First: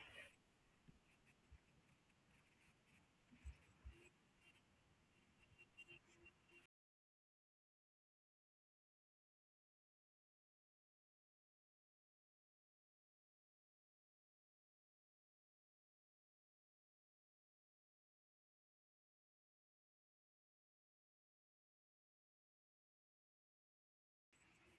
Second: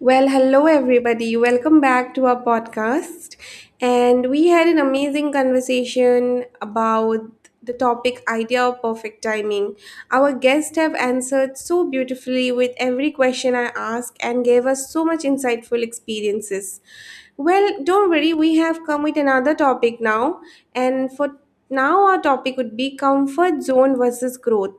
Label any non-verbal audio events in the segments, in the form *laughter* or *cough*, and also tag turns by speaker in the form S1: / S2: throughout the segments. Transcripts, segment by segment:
S1: Well, hello everybody. Welcome back to our podcast. And we had an amazing conversation about the topic idea of perfect timing. Our guests have answered so beautifully with every question I ask and gave us so much insightful experiences. Well, don't worry, we have come with another topic now. And for now, our topic would be comfort zone versus growth.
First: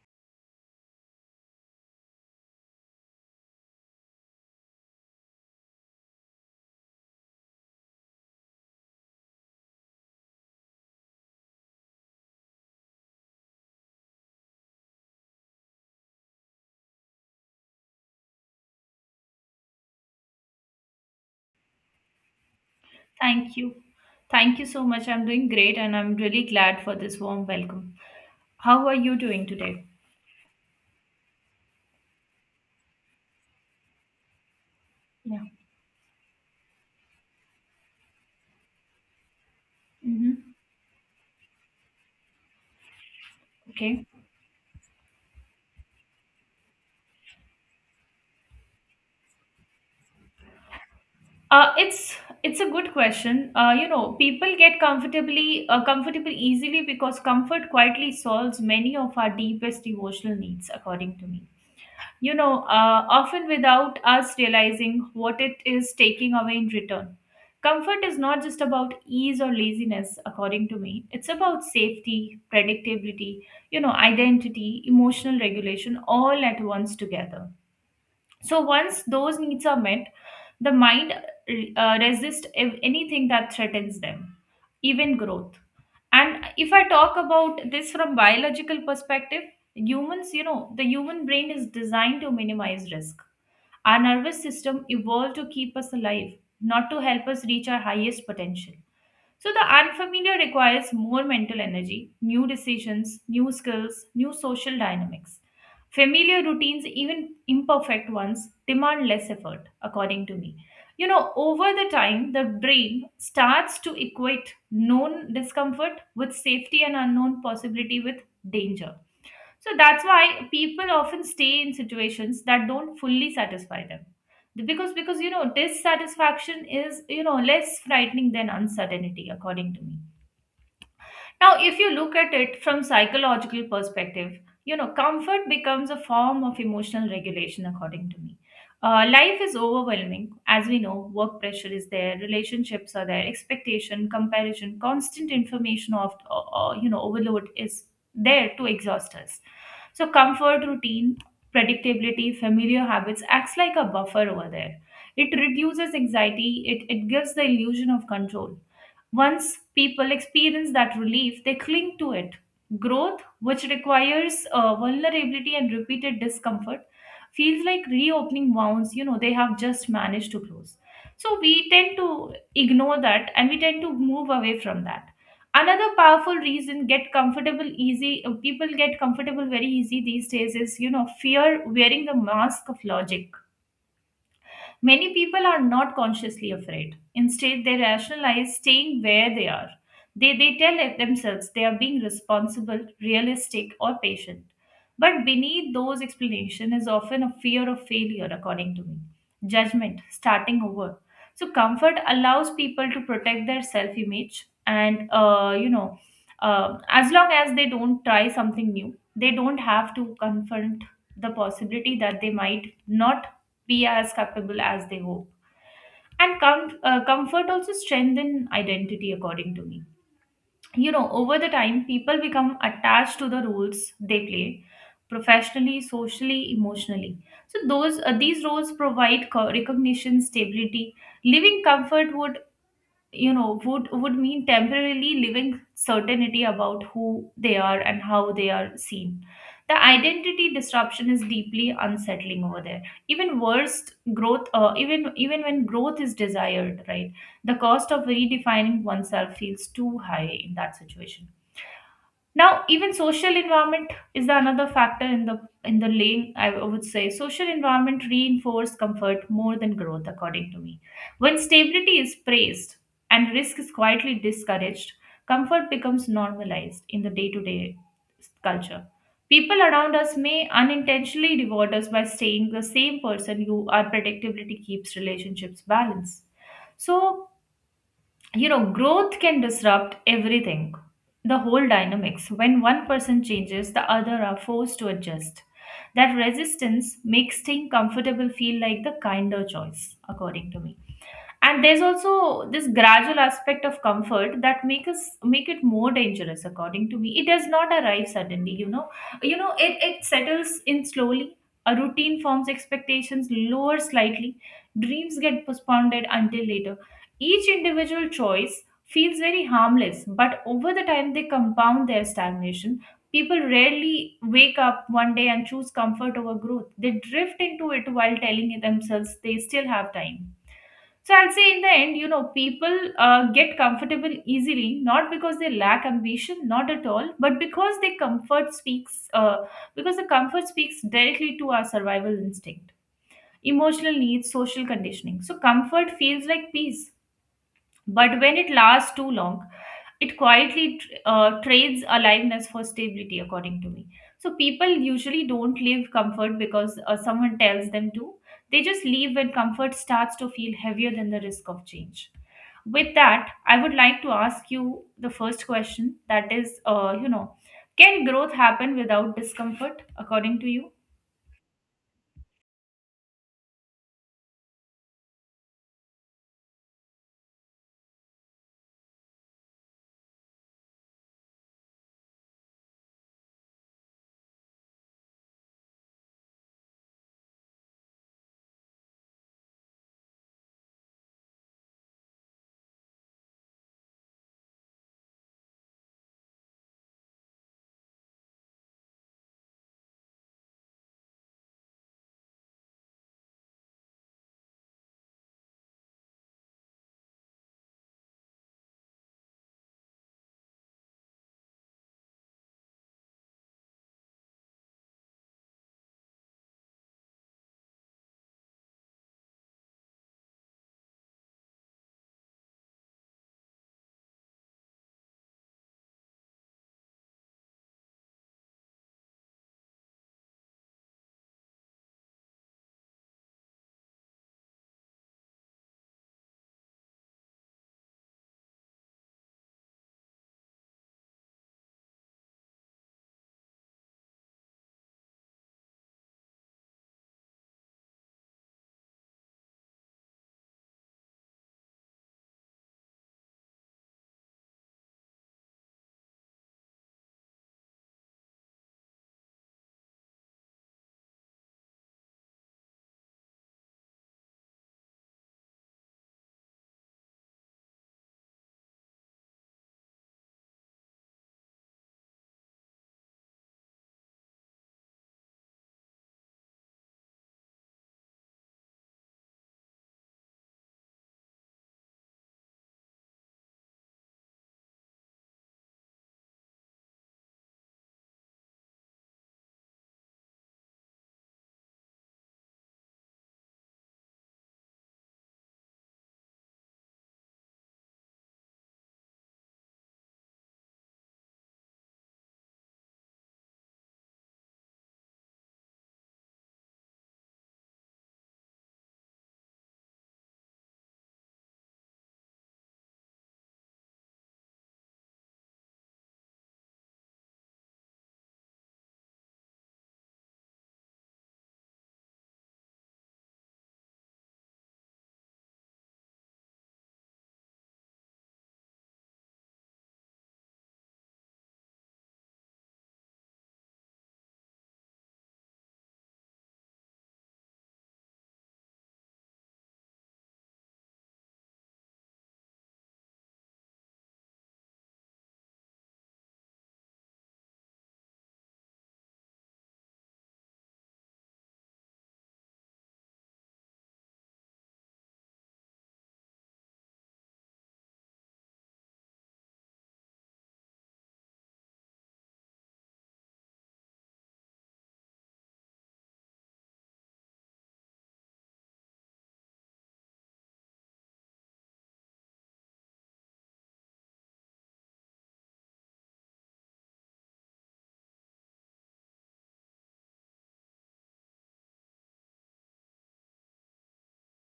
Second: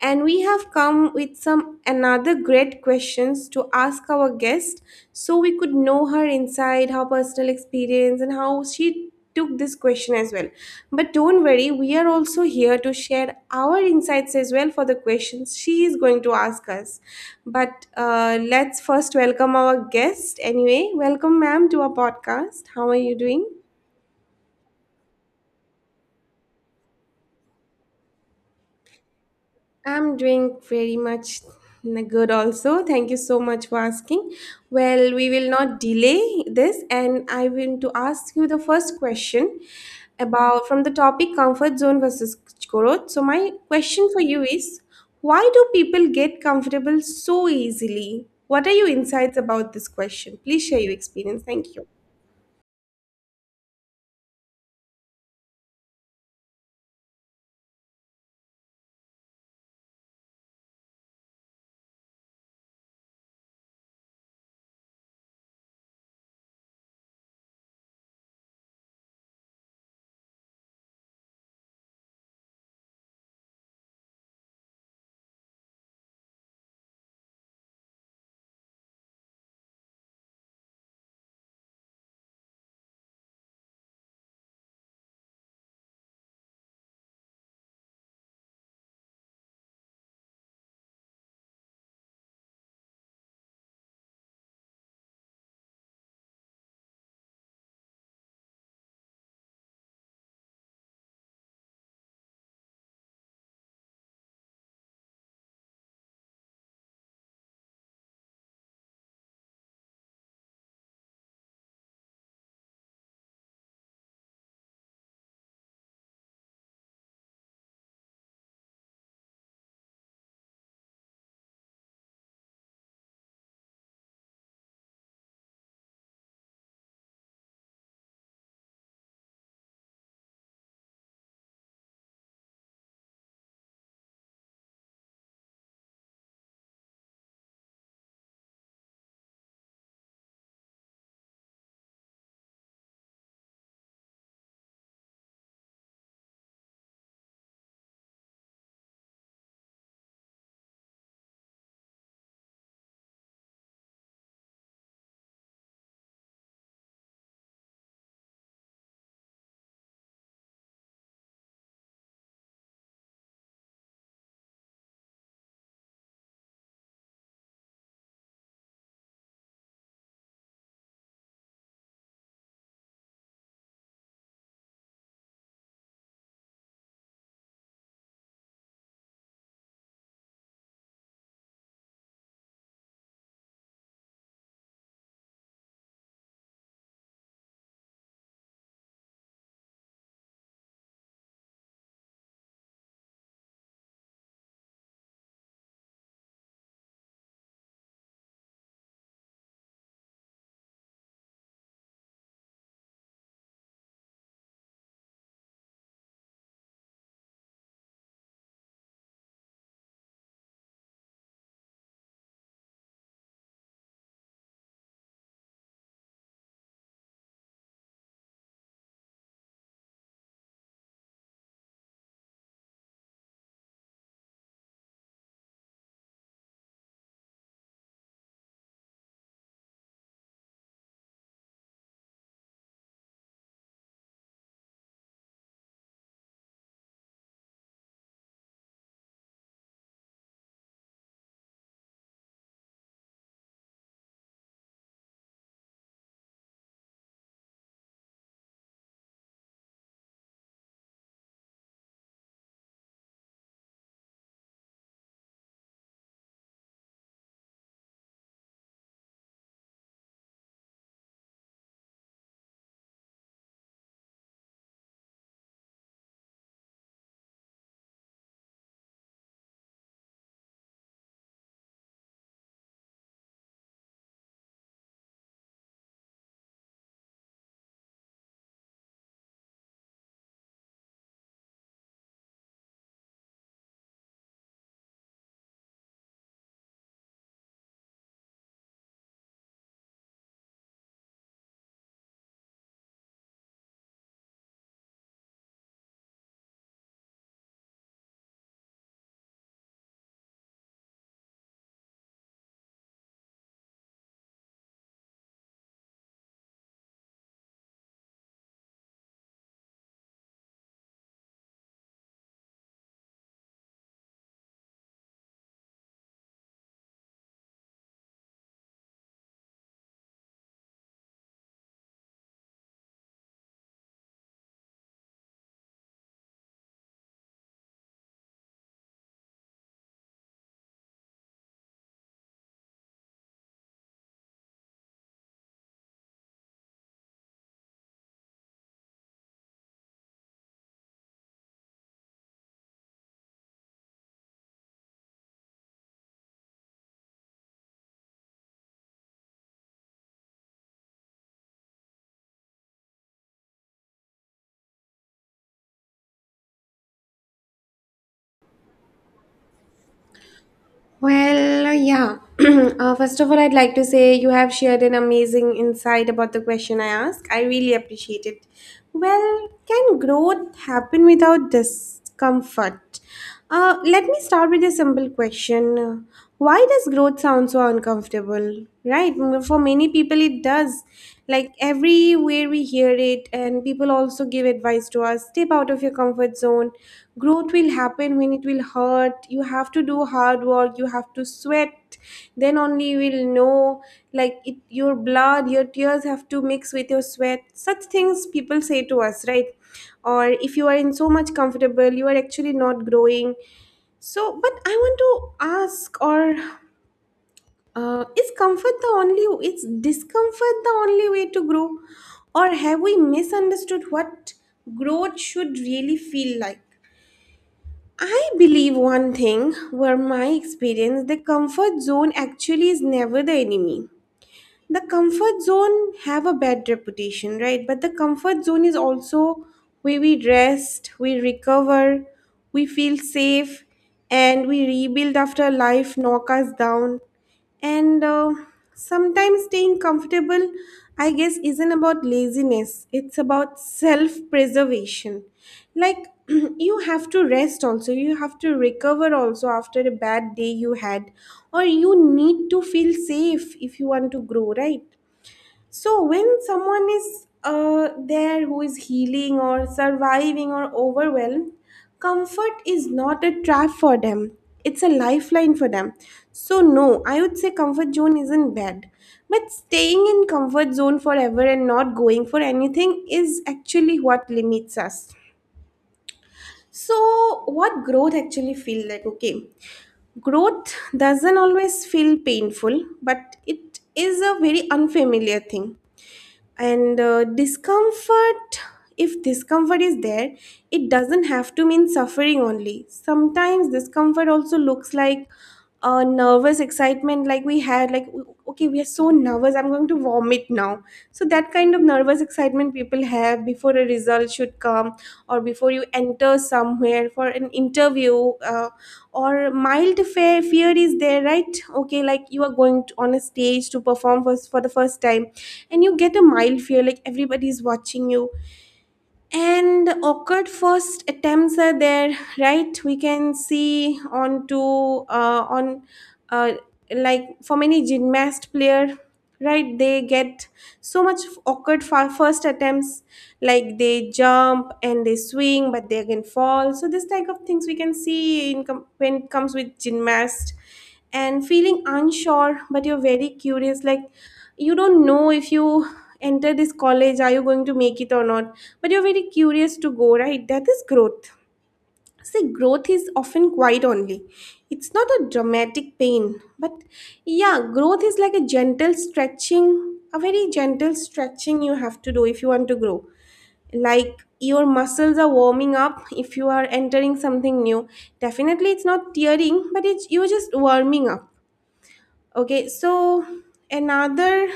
S1: And we have come with some another great questions to ask our guest so we could know her inside, her personal experience, and how she took this question as well. But don't worry, we are also here to share our insights as well for the questions she is going to ask us. But let's first welcome our guest anyway. Welcome, ma'am, to our podcast. How are you doing?
S2: Thank you. Thank you so much. I'm doing great and I'm really glad for this warm welcome. How are you doing today?
S1: I'm doing very much good also. Thank you so much for asking. Well, we
S2: Yeah.
S1: will not delay this, and I want to ask you the first question
S2: Hmm.
S1: about from the topic comfort zone versus growth. So, my
S2: Okay.
S1: question for you is why do people get comfortable so easily? What are your insights about this question? Please share your experience.
S2: Uh,
S1: Thank you.
S2: it's it's a good question. People get comfortably comfortable easily because comfort quietly solves many of our deepest emotional needs, according to me. Often without us realizing what it is taking away in return. Comfort is not just about ease or laziness, according to me. It's about safety, predictability, identity, emotional regulation all at once together. So once those needs are met, the mind resists anything that threatens them, even growth. And if I talk about this from biological perspective, the human brain is designed to minimize risk. Our nervous system evolved to keep us alive, not to help us reach our highest potential. So the unfamiliar requires more mental energy, new decisions, new skills, new social dynamics. Familiar routines, even imperfect ones, demand less effort, according to me. Over the time, the brain starts to equate known discomfort with safety and unknown possibility with danger. So that's why people often stay in situations that don't fully satisfy them. Because dissatisfaction is less frightening than uncertainty, according to me. Now, if you look at it from psychological perspective, comfort becomes a form of emotional regulation, according to me. Life is overwhelming. As we know, work pressure is there, relationships are there, expectation, comparison, constant information of overload is there to exhaust us. So comfort, routine, predictability, familiar habits acts like a buffer over there. It reduces anxiety, it gives the illusion of control. Once people experience that relief, they cling to it. Growth, which requires vulnerability and repeated discomfort, feels like reopening wounds they have just managed to close. So we tend to ignore that and we tend to move away from that. Another powerful reason get comfortable easy people get comfortable very easy these days is fear wearing the mask of logic. Many people are not consciously afraid. Instead, they rationalize staying where they are. They tell it themselves they are being responsible, realistic, or patient. But beneath those explanations is often a fear of failure, according to me, judgment, starting over. So, comfort allows people to protect their self image, and as long as they don't try something new, they don't have to confront the possibility that they might not be as capable as they hope. And comfort also strengthen identity, according to me. Over the time, people become attached to the roles they play professionally, socially, emotionally. So those these roles provide recognition, stability. Living comfort would you know would mean temporarily living certainty about who they are and how they are seen. The identity disruption is deeply unsettling over there. Even when growth is desired, right? The cost of redefining oneself feels too high in that situation. Now, even social environment is the another factor in the lane, I would say. Social environment reinforce comfort more than growth, according to me. When stability is praised and risk is quietly discouraged, comfort becomes normalized in the day-to-day culture. People around us may unintentionally reward us by staying the same person you are. Predictability keeps relationships balanced. So growth can disrupt everything, the whole dynamics. When one person changes, the other are forced to adjust. That resistance makes staying comfortable feel like the kinder choice, according to me. And there's also this gradual aspect of comfort that make it more dangerous, according to me. It does not arrive suddenly. It settles in slowly. A routine forms, expectations lower slightly, dreams get postponed until later. Each individual choice feels very harmless, but over the time they compound their stagnation. People rarely wake up one day and choose comfort over growth. They drift into it while telling themselves they still have time. So I'll say, in the end, people get comfortable easily, not because they lack ambition, not at all, but because because the comfort speaks directly to our survival instinct, emotional needs, social conditioning. So comfort feels like peace, but when it lasts too long, it quietly trades aliveness for stability, according to me. So people usually don't leave comfort because someone tells them to. They just leave when comfort starts to feel heavier than the risk of change. With that, I would like to ask you the first question, that is, can growth happen without discomfort, according to you?
S1: Well, yeah. *clears throat* First of all, I'd like to say you have shared an amazing insight about the question I asked. I really appreciate it. Well, can growth happen without discomfort? Let me start with a simple question. Why does growth sound so uncomfortable? Right? For many people, it does. Like everywhere we hear it, and people also give advice to us step out of your comfort zone. Growth will happen when it will hurt. You have to do hard work, you have to sweat. Then only you will know. Like it, your blood, your tears have to mix with your sweat. Such things people say to us, right? Or if you are in so much comfortable, you are actually not growing so, but I want to ask, or is comfort the only, is discomfort the only way to grow? Or have we misunderstood what growth should really feel like? I believe one thing, were my experience, the comfort zone actually is never the enemy. The comfort zone have a bad reputation, right? But the comfort zone is also where we rest, we recover, we feel safe, and we rebuild after life knock us down. And sometimes staying comfortable, I guess, isn't about laziness, it's about self preservation. Like, *clears throat* you have to rest also, you have to recover also after a bad day you had, or you need to feel safe if you want to grow, right? So, when someone is there who is healing or surviving or overwhelmed, comfort is not a trap for them. It's a lifeline for them. So, no, I would say comfort zone isn't bad. But staying in comfort zone forever and not going for anything is actually what limits us. So, what growth actually feel like? Okay, growth doesn't always feel painful, but it is a very unfamiliar thing. And discomfort, if discomfort is there, it doesn't have to mean suffering only. Sometimes discomfort also looks like a nervous excitement, like we had, like okay, we are so nervous, I'm going to vomit now. So that kind of nervous excitement people have before a result should come, or before you enter somewhere for an interview, uh, or mild fear. Fear is there, right? Okay, like you are going to, on a stage to perform for the first time, and you get a mild fear like everybody is watching you. And awkward first attempts are there, right? We can see on to on uh, like for many gymnast player, right? They get so much awkward for first attempts, like they jump and they swing but they again fall. So this type of things we can see in when it comes with gymnast. And feeling unsure but you're very curious, like you don't know if you enter this college are you going to make it or not, but you're very curious to go, right? That is growth. See, growth is often quiet only. It's not a dramatic pain, but yeah, growth is like a gentle stretching, a very gentle stretching you have to do if you want to grow. Like your muscles are warming up if you are entering something new. Definitely it's not tearing, but it's you're just warming up. Okay, so another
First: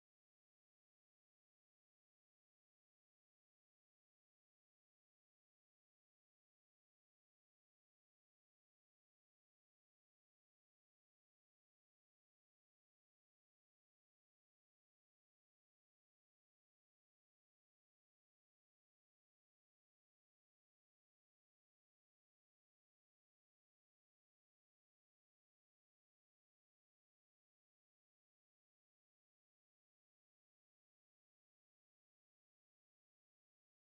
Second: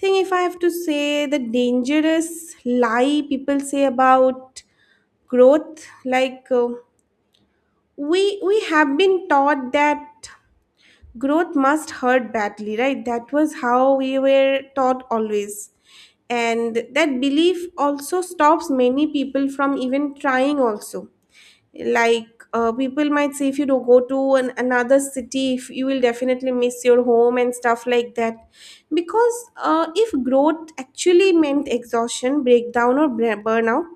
S1: thing, if I have to say the dangerous lie people say about growth, like we have been taught that growth must hurt badly, right? That was how we were taught always, and that belief also stops many people from even trying also. Like people might say if you don't go to an, another city if you will definitely miss your home and stuff like that. Because if growth actually meant exhaustion, breakdown, or burnout,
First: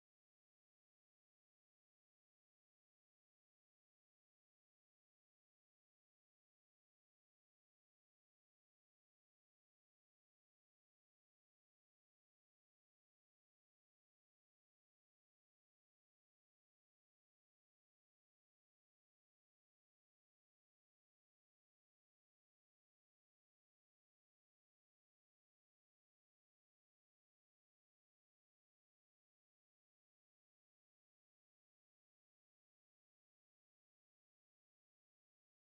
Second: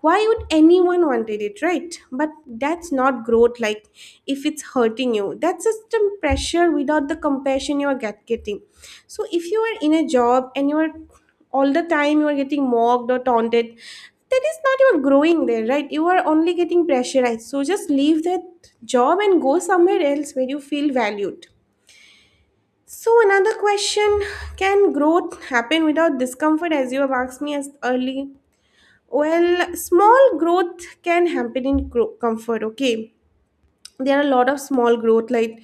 S1: why would anyone wanted it, right? But that's not growth. Like if it's hurting you, that's just a pressure without the compassion you are getting. So if you are in a job and you are all the time you are getting mocked or taunted, that is not your growing there, right? You are only getting pressurized, so just leave that job and go somewhere else where you feel valued. So another question, can growth happen without discomfort, as you have asked me as early? Well, small growth can happen in comfort. Okay, there are a lot of small growth, like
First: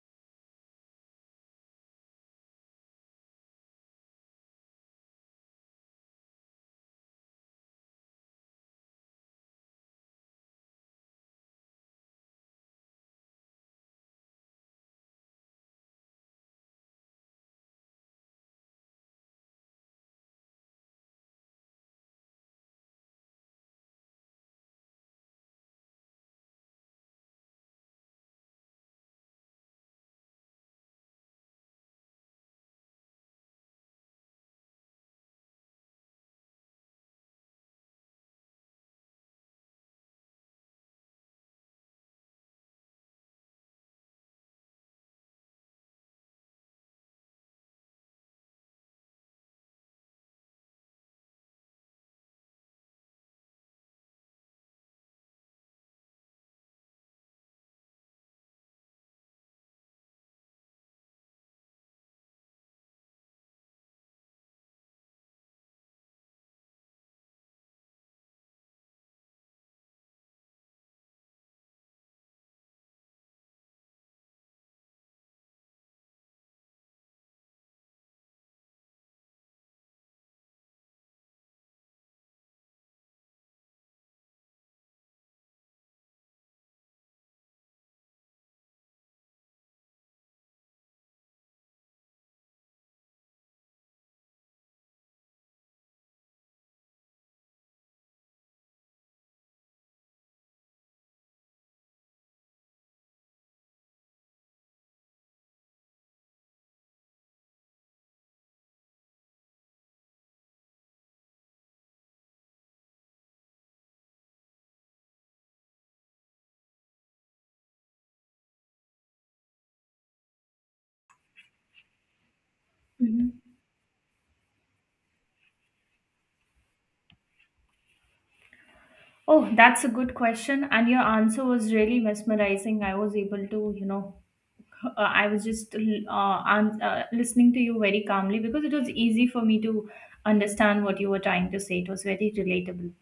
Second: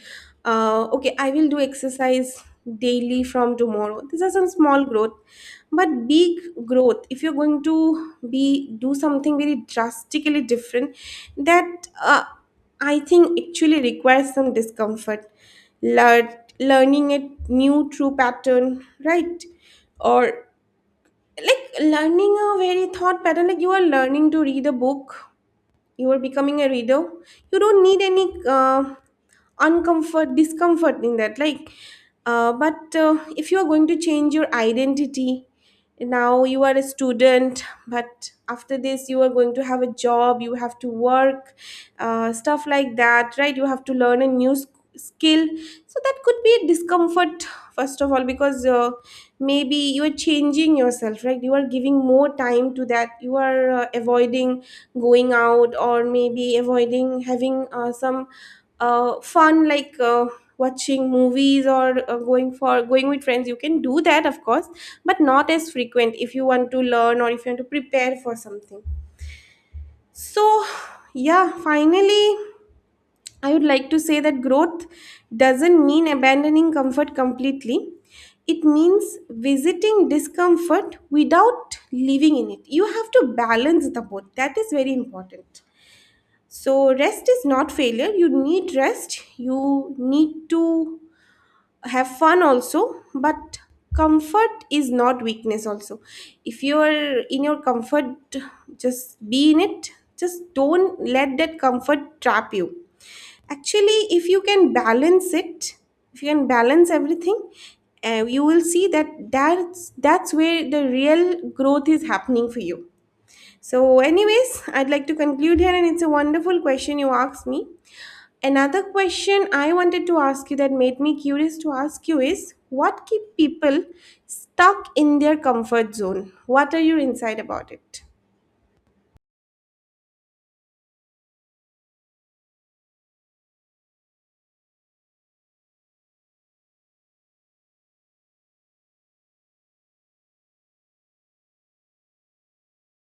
S1: okay, I will do exercise daily from tomorrow. These are some small growth. But big growth, if you're going to be do something very drastically different, that I think actually requires some discomfort. Learn, learning a new true pattern, right? Or like learning a very thought pattern, like you are learning to read a book, you are becoming a reader. You don't need any uncomfort discomfort in that. Like but if you are going to change your identity, now you are a student but after this you are going to have a job, you have to work, stuff like that, right? You have to learn a new skill. So that could be a discomfort. First of all, because maybe you are changing yourself, right? You are giving more time to that, you are avoiding going out, or maybe avoiding having some fun, like watching movies, or going for going with friends. You can do that, of course, but not as frequent if you want to learn or if you want to prepare for something. So yeah, finally, I would like to say that growth doesn't mean abandoning comfort completely. It means visiting discomfort without living in it. You have to balance the both, that is very important. So, rest is not failure. You need rest. You need to have fun also, but comfort is not weakness also. If you are in your comfort, just be in it. Just don't let that comfort trap you. Actually, if you can balance it, if you can balance everything, you will see that that's where the real growth is happening for you. So, anyways, I'd like to conclude here, and it's a wonderful question you asked me. Another question I wanted to ask you that made me curious to ask you is what keep
S2: Mhm.
S1: people stuck in their comfort zone? What are your insight about it?
S2: Oh, that's a good question. And your answer was really mesmerizing. I was just listening to you very calmly because it was easy for me to understand what you were trying to say. It was very relatable.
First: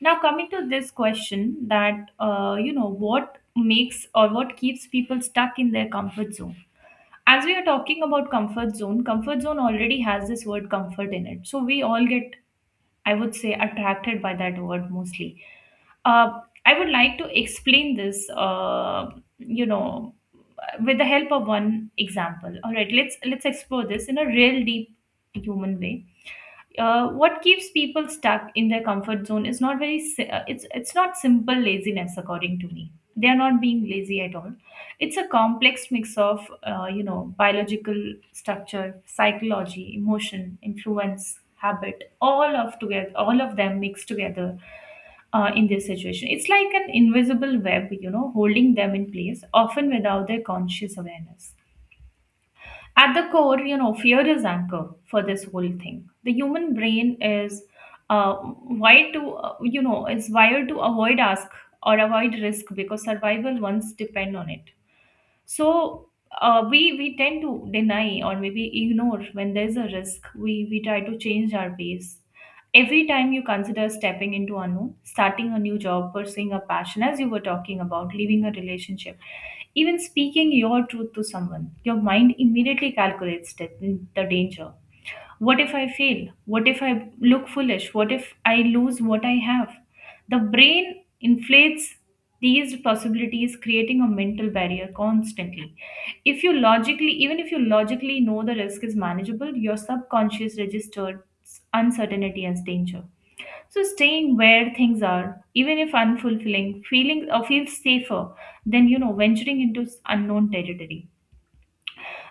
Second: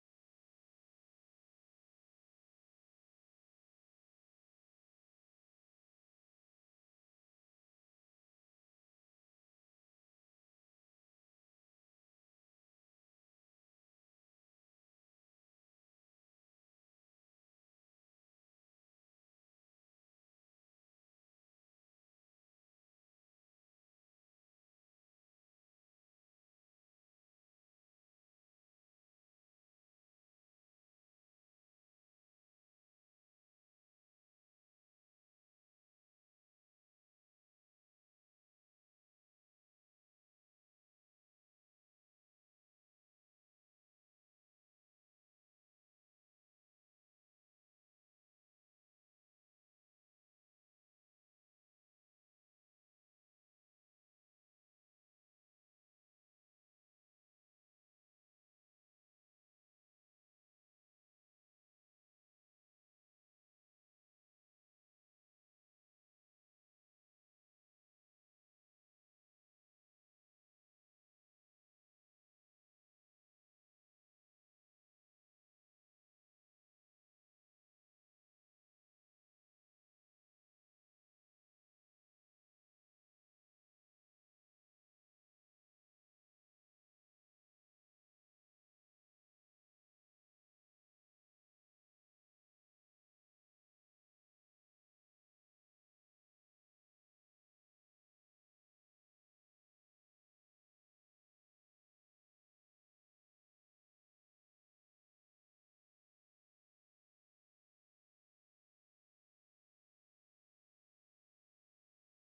S2: Now, coming to this question that, what makes or what keeps people stuck in their comfort zone? As we are talking about comfort zone already has this word comfort in it. So we all get, I would say, attracted by that word mostly. I would like to explain this, you know, with the help of one example. All right, let's explore this in a real deep human way. What keeps people stuck in their comfort zone is not very si- it's not simple laziness, according to me. They are not being lazy at all. It's a complex mix of biological structure, psychology, emotion, influence, habit, all of together, all of them mixed together. In this situation, it's like an invisible web, holding them in place, often without their conscious awareness. At the core, fear is anchor for this whole thing. The human brain is wired to, it's wired to avoid ask or avoid risk because survival once depend on it. So we tend to deny or maybe ignore when there's a risk, we try to change our ways. Every time you consider stepping into unknown, starting a new job, pursuing a passion as you were talking about, leaving a relationship, even speaking your truth to someone, your mind immediately calculates the danger. What if I fail? What if I look foolish? What if I lose what I have? The brain inflates these possibilities, creating a mental barrier constantly. If you logically, even if you logically know the risk is manageable, your subconscious registers uncertainty as danger. So staying where things are, even if unfulfilling, feeling or feels safer than venturing into unknown territory.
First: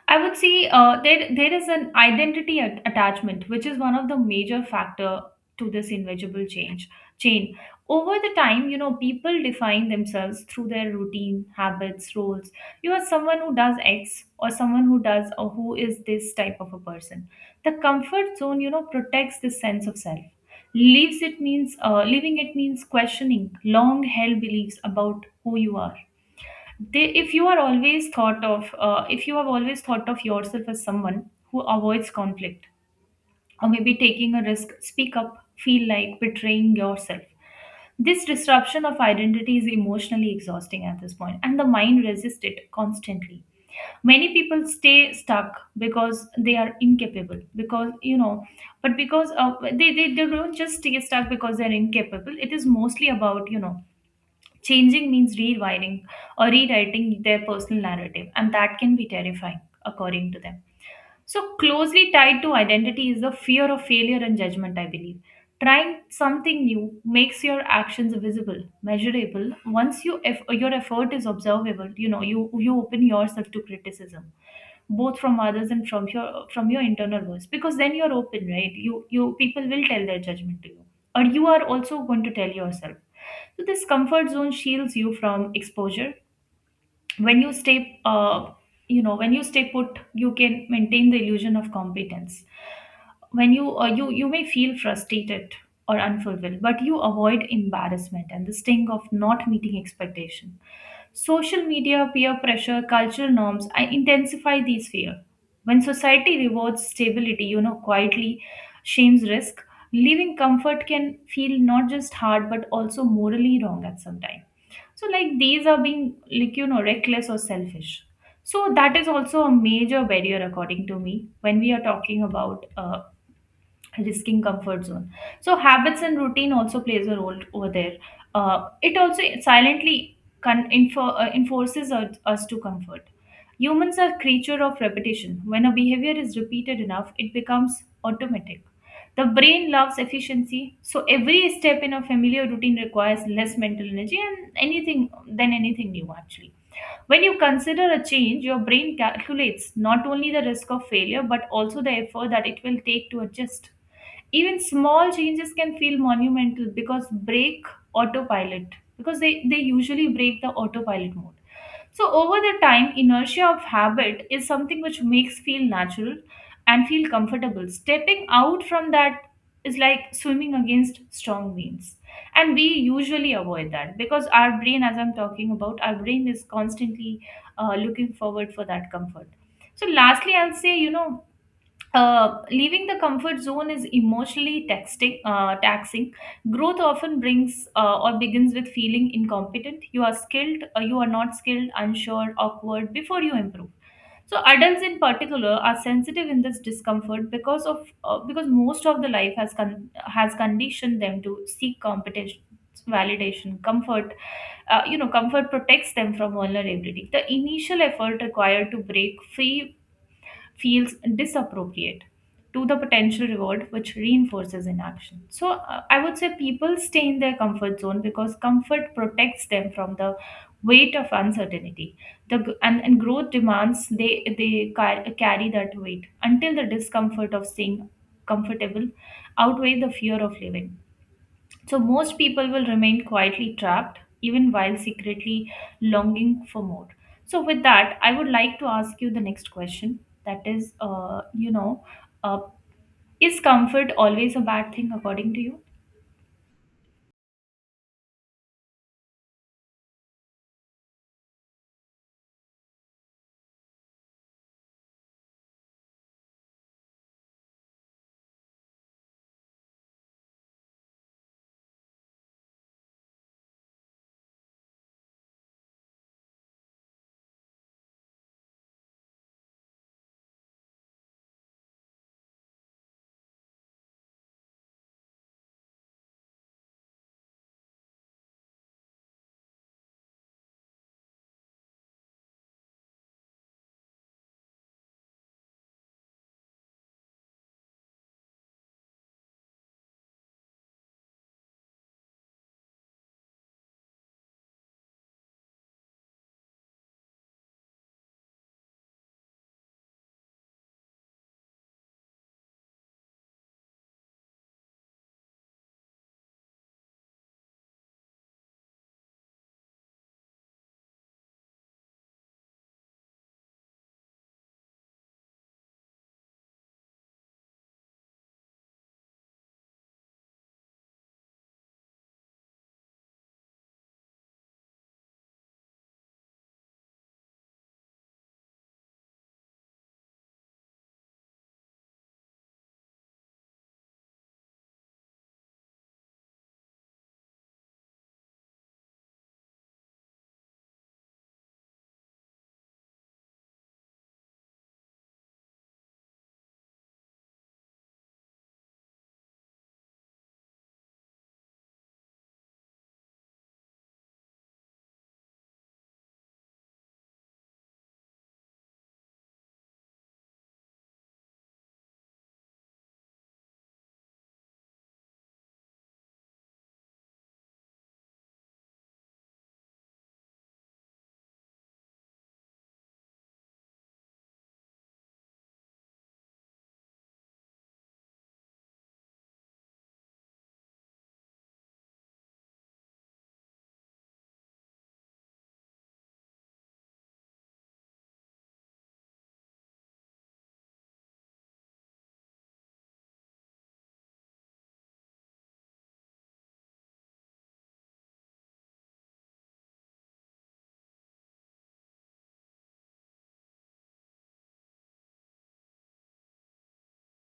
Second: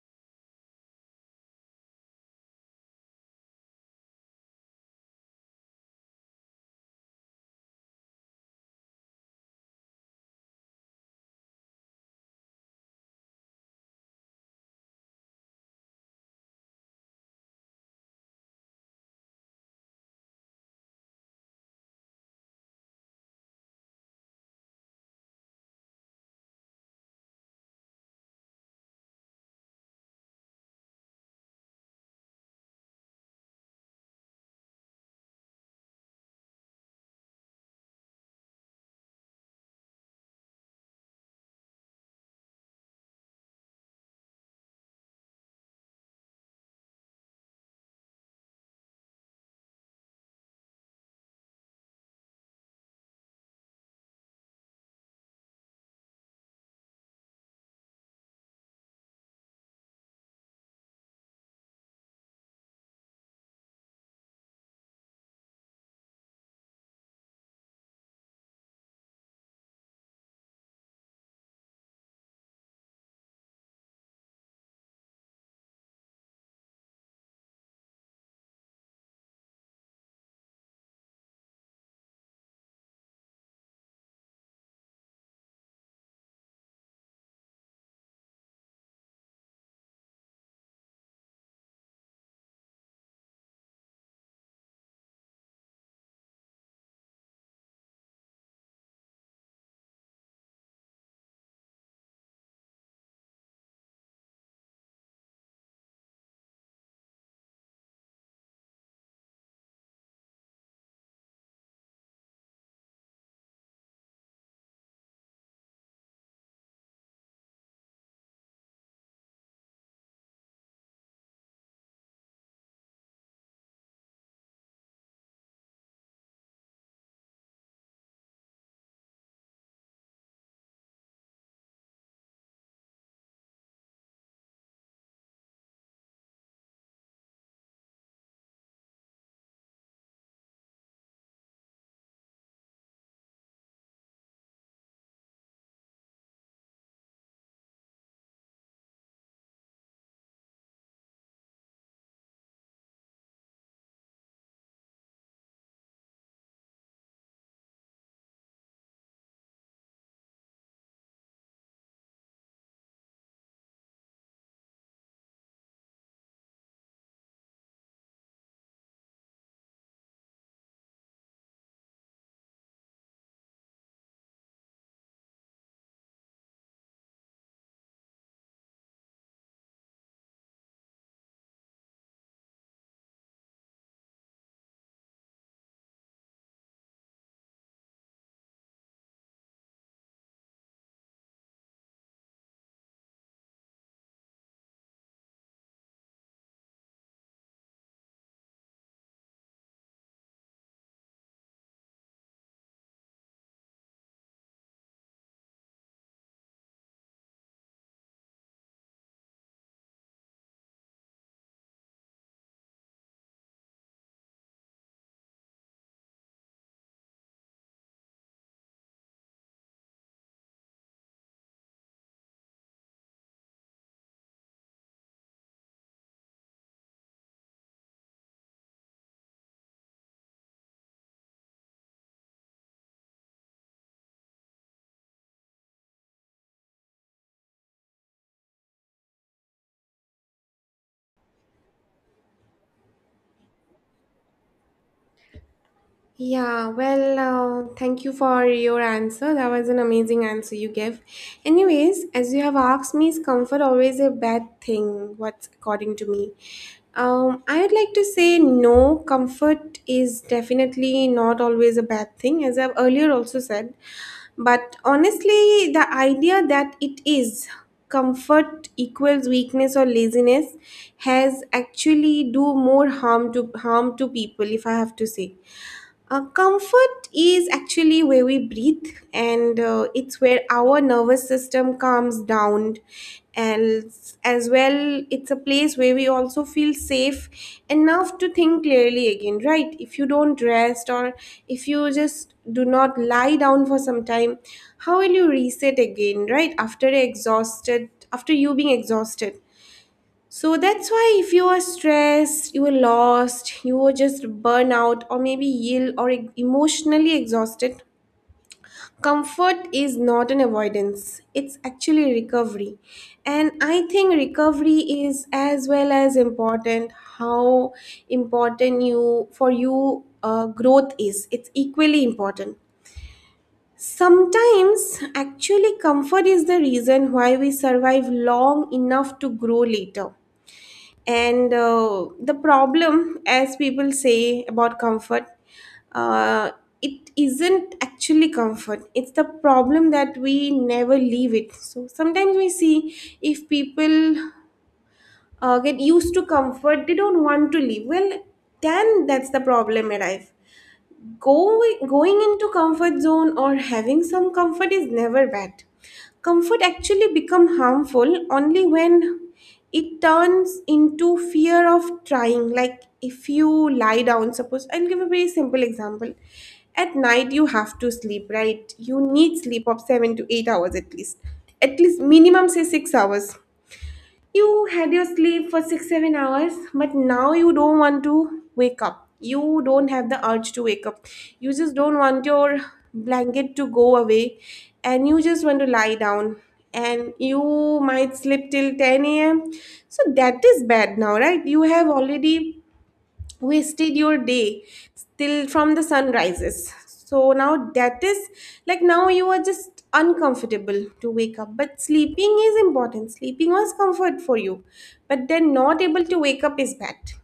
S2: I would say there is an identity attachment, which is one of the major factor to this invisible change chain. Over the time, people define themselves through their routine, habits, roles. You are someone who does X, or someone who does, or who is this type of a person. The comfort zone, protects this sense of self. Leaves it means leaving it means questioning long held beliefs about who you are. If you are always thought of if you have always thought of yourself as someone who avoids conflict, or maybe taking a risk, speak up, feel like betraying yourself. This disruption of identity is emotionally exhausting at this point, and the mind resists it constantly. Many people stay stuck because they are incapable, because but because they don't just stay stuck because they're incapable. It is mostly about changing means rewiring or rewriting their personal narrative, and that can be terrifying, according to them. So, closely tied to identity is the fear of failure and judgment, I believe. Trying something new makes your actions visible, measurable. Once you If your effort is observable, you open yourself to criticism, both from others and from your internal voice. Because then you're open, right? You, people will tell their judgment to you. Or you are also going to tell yourself. So this comfort zone shields you from exposure when you stay when you stay put you can maintain the illusion of competence when you may feel frustrated or unfulfilled, but you avoid embarrassment and the sting of not meeting expectation. Social media, peer pressure, cultural norms I intensify these fear. When society rewards stability, quietly shames risk, leaving comfort can feel not just hard but also morally wrong at some time. So like these are being reckless or selfish. So that is also a major barrier according to me when we are talking about risking comfort zone. So habits and routine also plays a role over there. It also silently enforces us to comfort. Humans are creature of repetition. When a behavior is repeated enough, it becomes automatic. The brain loves efficiency, so every step in a familiar routine requires less mental energy and anything than anything new actually. When you consider a change, your brain calculates not only the risk of failure but also the effort that it will take to adjust. Even small changes can feel monumental because break autopilot, because they usually break the autopilot mode. So over the time, inertia of habit is something which makes feel natural, and feel comfortable stepping out from that is like swimming against strong winds. And we usually avoid that because our brain, as I'm talking about, our brain is constantly looking forward for that comfort. So lastly, I'll say, leaving the comfort zone is emotionally taxing. Growth often brings or begins with feeling incompetent. You are not skilled, unsure, awkward before you improve. So adults in particular are sensitive in this discomfort because of because most of the life has has conditioned them to seek competition, validation, comfort. Comfort protects them from vulnerability. The initial effort required to break free feels disappropriate to the potential reward, which reinforces inaction. So I would say people stay in their comfort zone because comfort protects them from the weight of uncertainty. And growth demands they carry that weight until the discomfort of staying comfortable outweigh the fear of living. So most people will remain quietly trapped, even while secretly longing for more. So with that, I would like to ask you the next question. That is, uh, is comfort always a bad thing according to you?
S1: Yeah, well, thank you for your answer. That was an amazing answer you gave. Anyways, as you have asked me, is comfort always a bad thing? What's according to me? I would like to say no, comfort is definitely not always a bad thing, as I've earlier also said. But honestly, the idea that it is comfort equals weakness or laziness has actually do more harm to harm to people, if I have to say. Comfort is actually where we breathe, and it's where our nervous system calms down. And as well, it's a place where we also feel safe enough to think clearly again, right? If you don't rest, or if you just do not lie down for some time, how will you reset again, right? After exhausted, after you being exhausted. So that's why if you are stressed, you are lost, you are just burnout, or maybe ill or emotionally exhausted, comfort is not an avoidance. It's actually recovery. And I think recovery is as well as important how important you for you growth is. It's equally important. Sometimes actually comfort is the reason why we survive long enough to grow later. And the problem, as people say about comfort, uh, it isn't actually comfort. It's the problem that we never leave it. So sometimes we see if people get used to comfort, they don't want to leave. Well, then that's the problem in life. Going into comfort zone or having some comfort is never bad. Comfort actually become harmful only when it turns into fear of trying. Like if you lie down, suppose I'll give a very simple example. At night you have to sleep, right? You need sleep of 7 to 8 hours at least. At least minimum say 6 hours. You had your sleep for six, 7 hours, but now you don't want to wake up. You don't have the urge to wake up. You just don't want your blanket to go away and you just want to lie down. And you might sleep till 10 a.m. So that is bad now, right? You have already wasted your day till from the sun rises. So now that is like, now you are just uncomfortable to wake up, but sleeping is important. Sleeping was comfort for you, but then not able to wake up is bad.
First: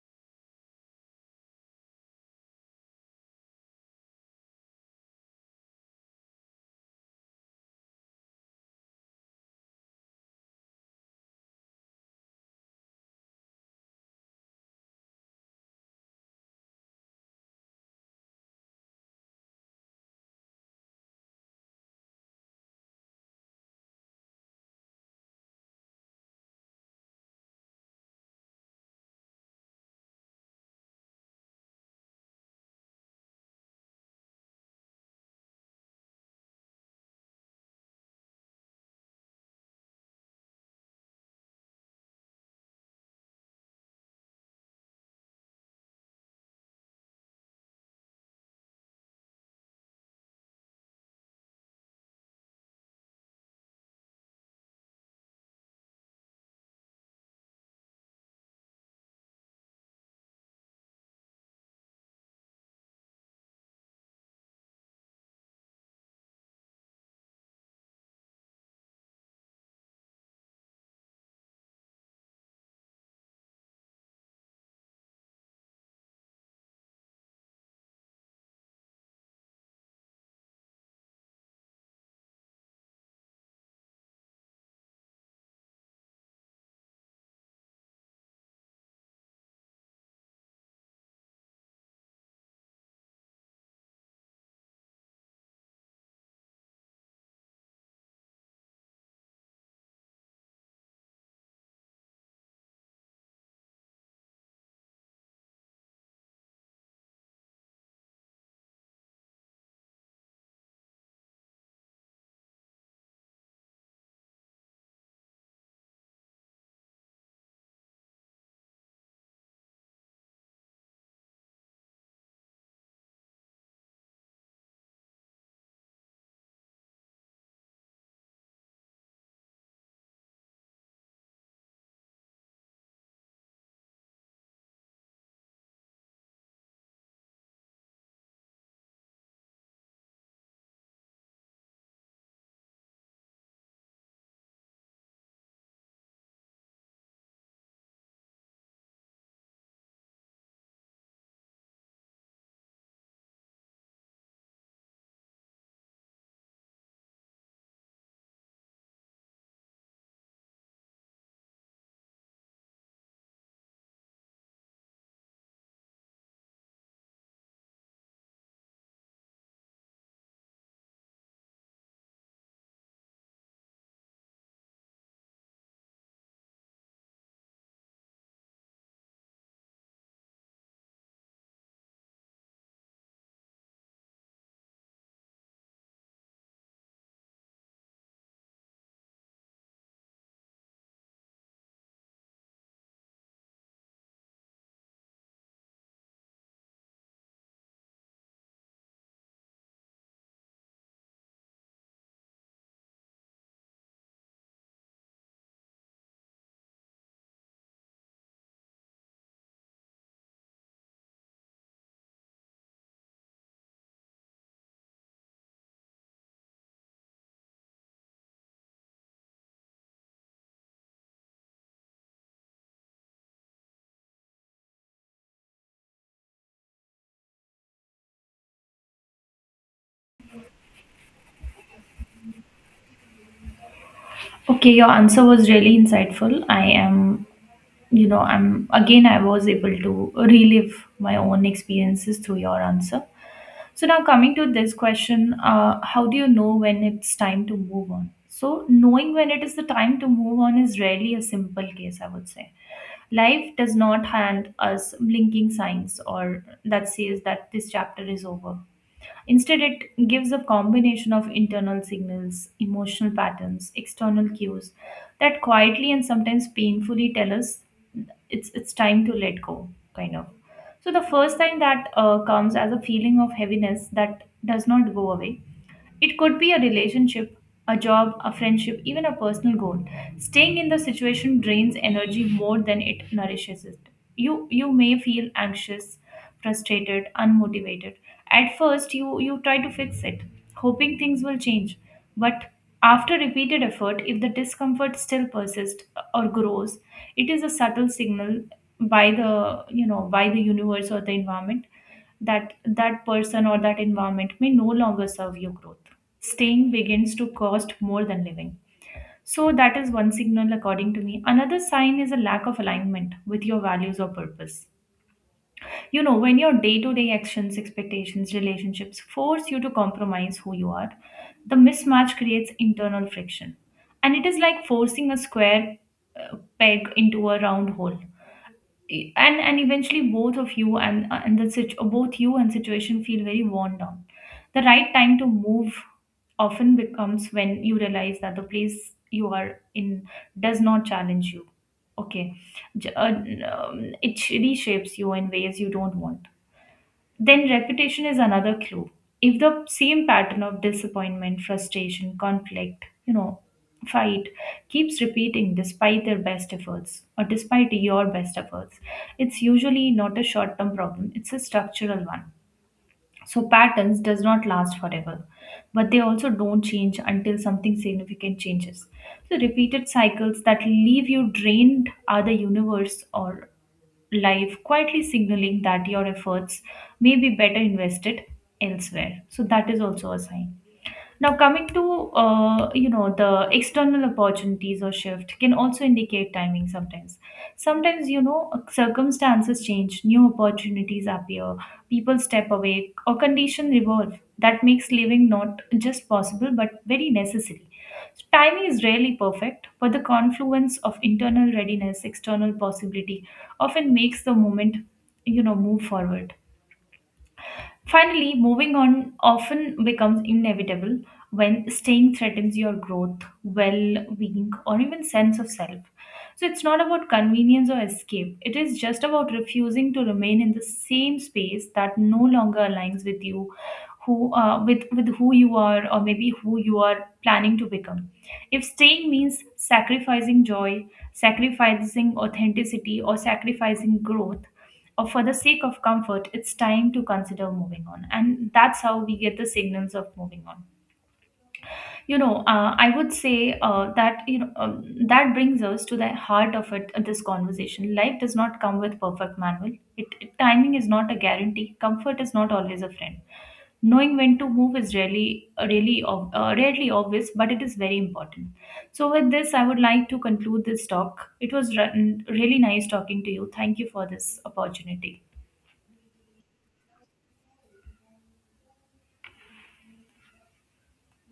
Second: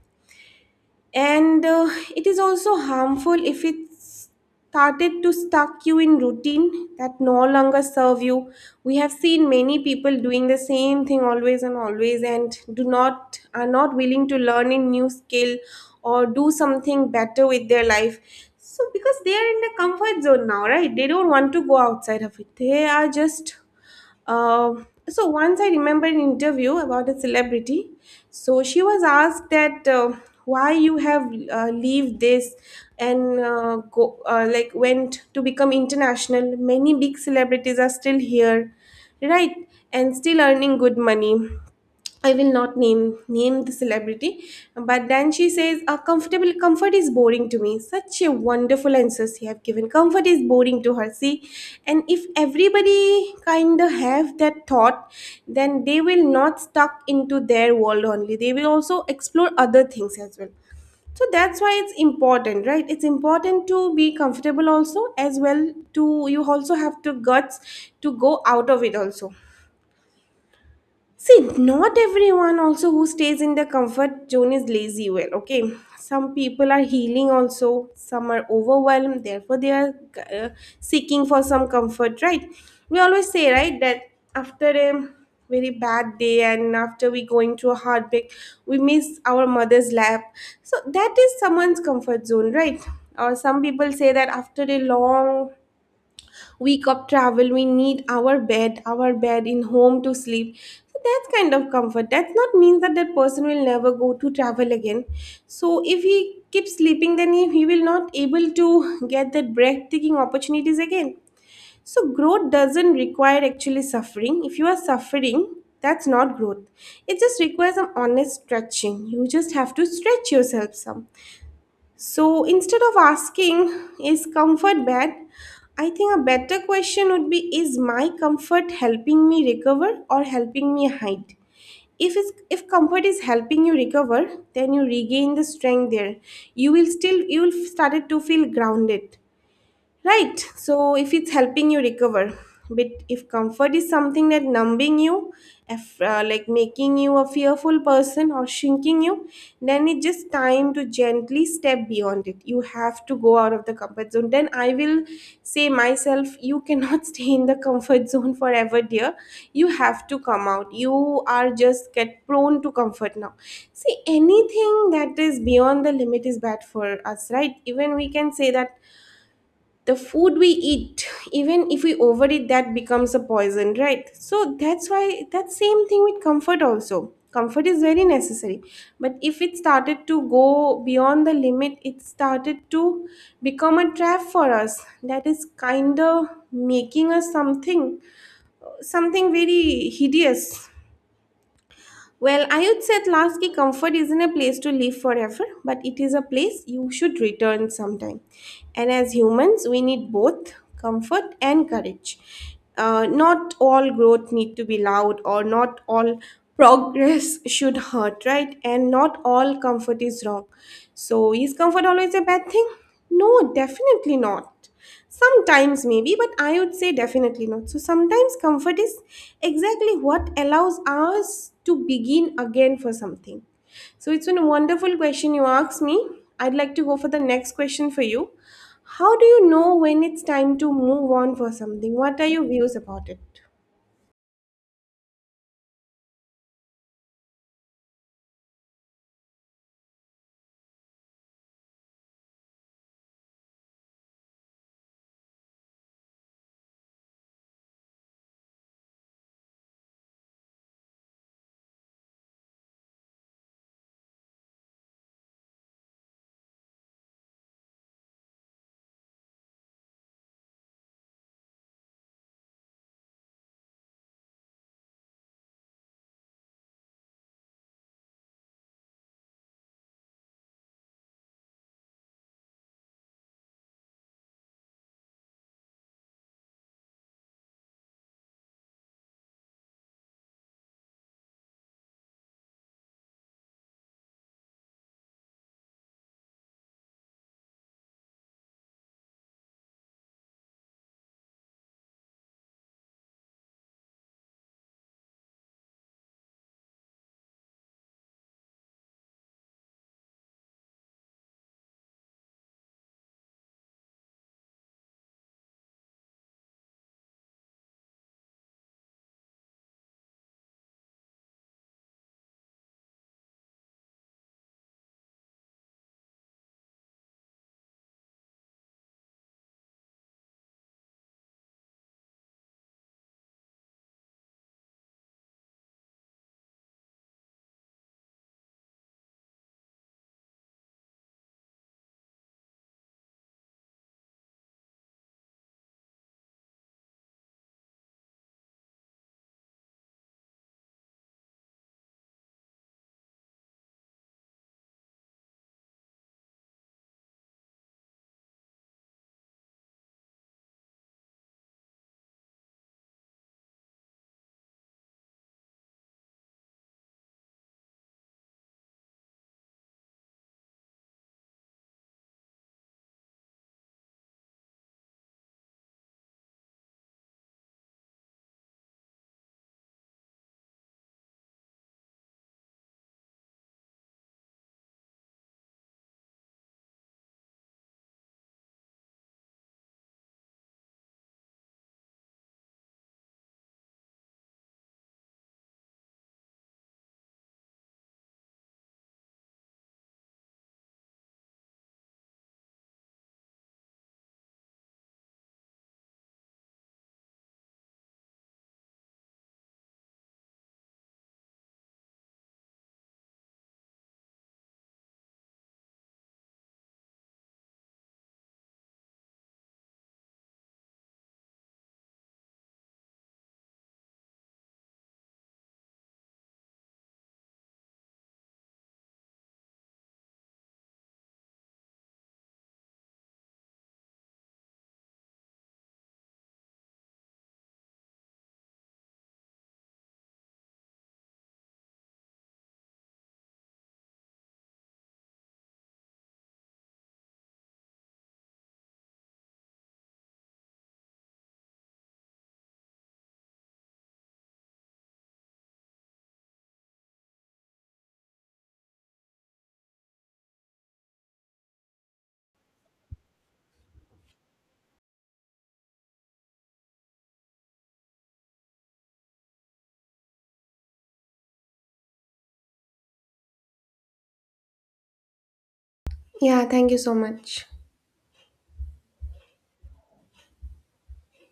S1: And It is also harmful if it started to stuck you in routine that no longer serve you. We have seen many people doing the same thing always and always, and do not are not willing to learn a new skill or do something better with their life. So because they are in the comfort zone now, right, they don't want to go outside of it. They are just so, once I remember an interview about a celebrity. So she was asked that why you have leave this and go like, went to become international. Many big celebrities are still here, right? And still earning good money. I will not name the celebrity, but then she says, "A comfortable comfort is boring to me." Such a wonderful answers you have given. Comfort is boring to her. See, and if everybody kind of have that thought, then they will not stuck into their world only. They will also explore other things as well. So that's why it's important, right? It's important to be comfortable also as well. To, you also have to guts to go out of it also. See, not everyone also who stays in the comfort zone is lazy. Well, okay, some people are healing also, some are overwhelmed, therefore, they are uh, seeking for some comfort, right? We always say, right, that after a very bad day and after we going through a heartbreak, we miss our mother's lap. So, that is someone's comfort zone, right? Or some people say that after a long week of travel we need our bed, our bed in home to sleep. So that's kind of comfort. That's not means that that person will never go to travel again. So if he keeps sleeping, then he will not able to get that breathtaking opportunities again. So growth doesn't require actually suffering. If you are suffering, that's not growth. It just requires some honest stretching. You just have to stretch yourself some. So instead of asking, is comfort bad? I think a better question would be, is my comfort helping me recover or helping me hide? If comfort is helping you recover, then you regain the strength there. You will started to feel grounded. Right. So if it's helping you recover, but if comfort is something that numbing you, if, like, making you a fearful person or shrinking you, then it's just time to gently step beyond it. You have to go out of the comfort zone. Then I will say myself, you cannot *laughs* stay in the comfort zone forever, dear. You have to come out. You are just get prone to comfort now. See, anything that is beyond the limit is bad for us, right? Even we can say that the food we eat, even if we overeat, that becomes a poison, right? So that's why, that same thing with comfort also. Comfort is very necessary, but if it started to go beyond the limit, it started to become a trap for us. That is kind of making us something, something very hideous. Well, I would say at last, Atlaski, comfort isn't a place to live forever, but it is a place you should return sometime. And as humans, we need both comfort and courage. Not all growth need to be loud, or not all progress *laughs* should hurt, right? And not all comfort is wrong. So, is comfort always a bad thing? No, definitely not. Sometimes, maybe, but I would say definitely not. So, sometimes comfort is exactly what allows us to begin again for something. So, it's a wonderful question you asked me. I'd like to go for the next question for you. How do you know when it's time to move on for something? What are your views about it?
S2: Okay, your answer was really insightful. I am, you know, I'm again I was able to relive my own experiences through your answer. So now coming to this question, how do you know when it's time to move on? So knowing when it is the time to move on is rarely a simple case, I would say. Life does not hand us blinking signs or that says that this chapter is over. Instead, it gives a combination of internal signals, emotional patterns, external cues that quietly and sometimes painfully tell us it's time to let go, kind of. So the first thing that comes as a feeling of heaviness that does not go away. It could be a relationship, a job, a friendship, even a personal goal. Staying in the situation drains energy more than it nourishes it. You may feel anxious, frustrated, unmotivated. At first you try to fix it, hoping things will change. But after repeated effort, if the discomfort still persists or grows, it is a subtle signal by the by the universe or the environment that that person or that environment may no longer serve your growth. Staying begins to cost more than living. So that is one signal according to me. Another sign is a lack of alignment with your values or purpose. You know, when your day-to-day actions, expectations, relationships force you to compromise who you are, the mismatch creates internal friction. And it is like forcing a square peg into a round hole, and eventually both you and situation feel very worn down. The right time to move often becomes when you realize that the place you are in does not challenge you. Okay. It reshapes you in ways you don't want. Then reputation is another clue. If the same pattern of disappointment, frustration, conflict, you know, fight keeps repeating despite their best efforts or despite your best efforts, it's usually not a short term problem, it's a structural one. So patterns does not last forever, but they also don't change until something significant changes. So repeated cycles that leave you drained are the universe or life quietly signaling that your efforts may be better invested elsewhere. So that is also a sign. Now, coming to the external opportunities or shift can also indicate timing. Sometimes you know circumstances change, new opportunities appear, people step away, or conditions evolve. That makes living not just possible but very necessary. So timing is rarely perfect, but the confluence of internal readiness, external possibility, often makes the moment move forward. Finally, moving on often becomes inevitable when staying threatens your growth, well being, or even sense of self. So it's not about convenience or escape, it is just about refusing to remain in the same space that no longer aligns with you. With with who you are, or maybe who you are planning to become. If staying means sacrificing joy, sacrificing authenticity, or sacrificing growth, or for the sake of comfort, it's time to consider moving on. And that's how we get the signals of moving on. I would say that brings us to the heart of it, this conversation. Life does not come with perfect manual. Timing is not a guarantee. Comfort is not always a friend. Knowing when to move is rarely obvious, but it is very important. So, with this, I would like to conclude this talk. It was really nice talking to you. Thank you for this opportunity.
S1: Yeah, thank you so much.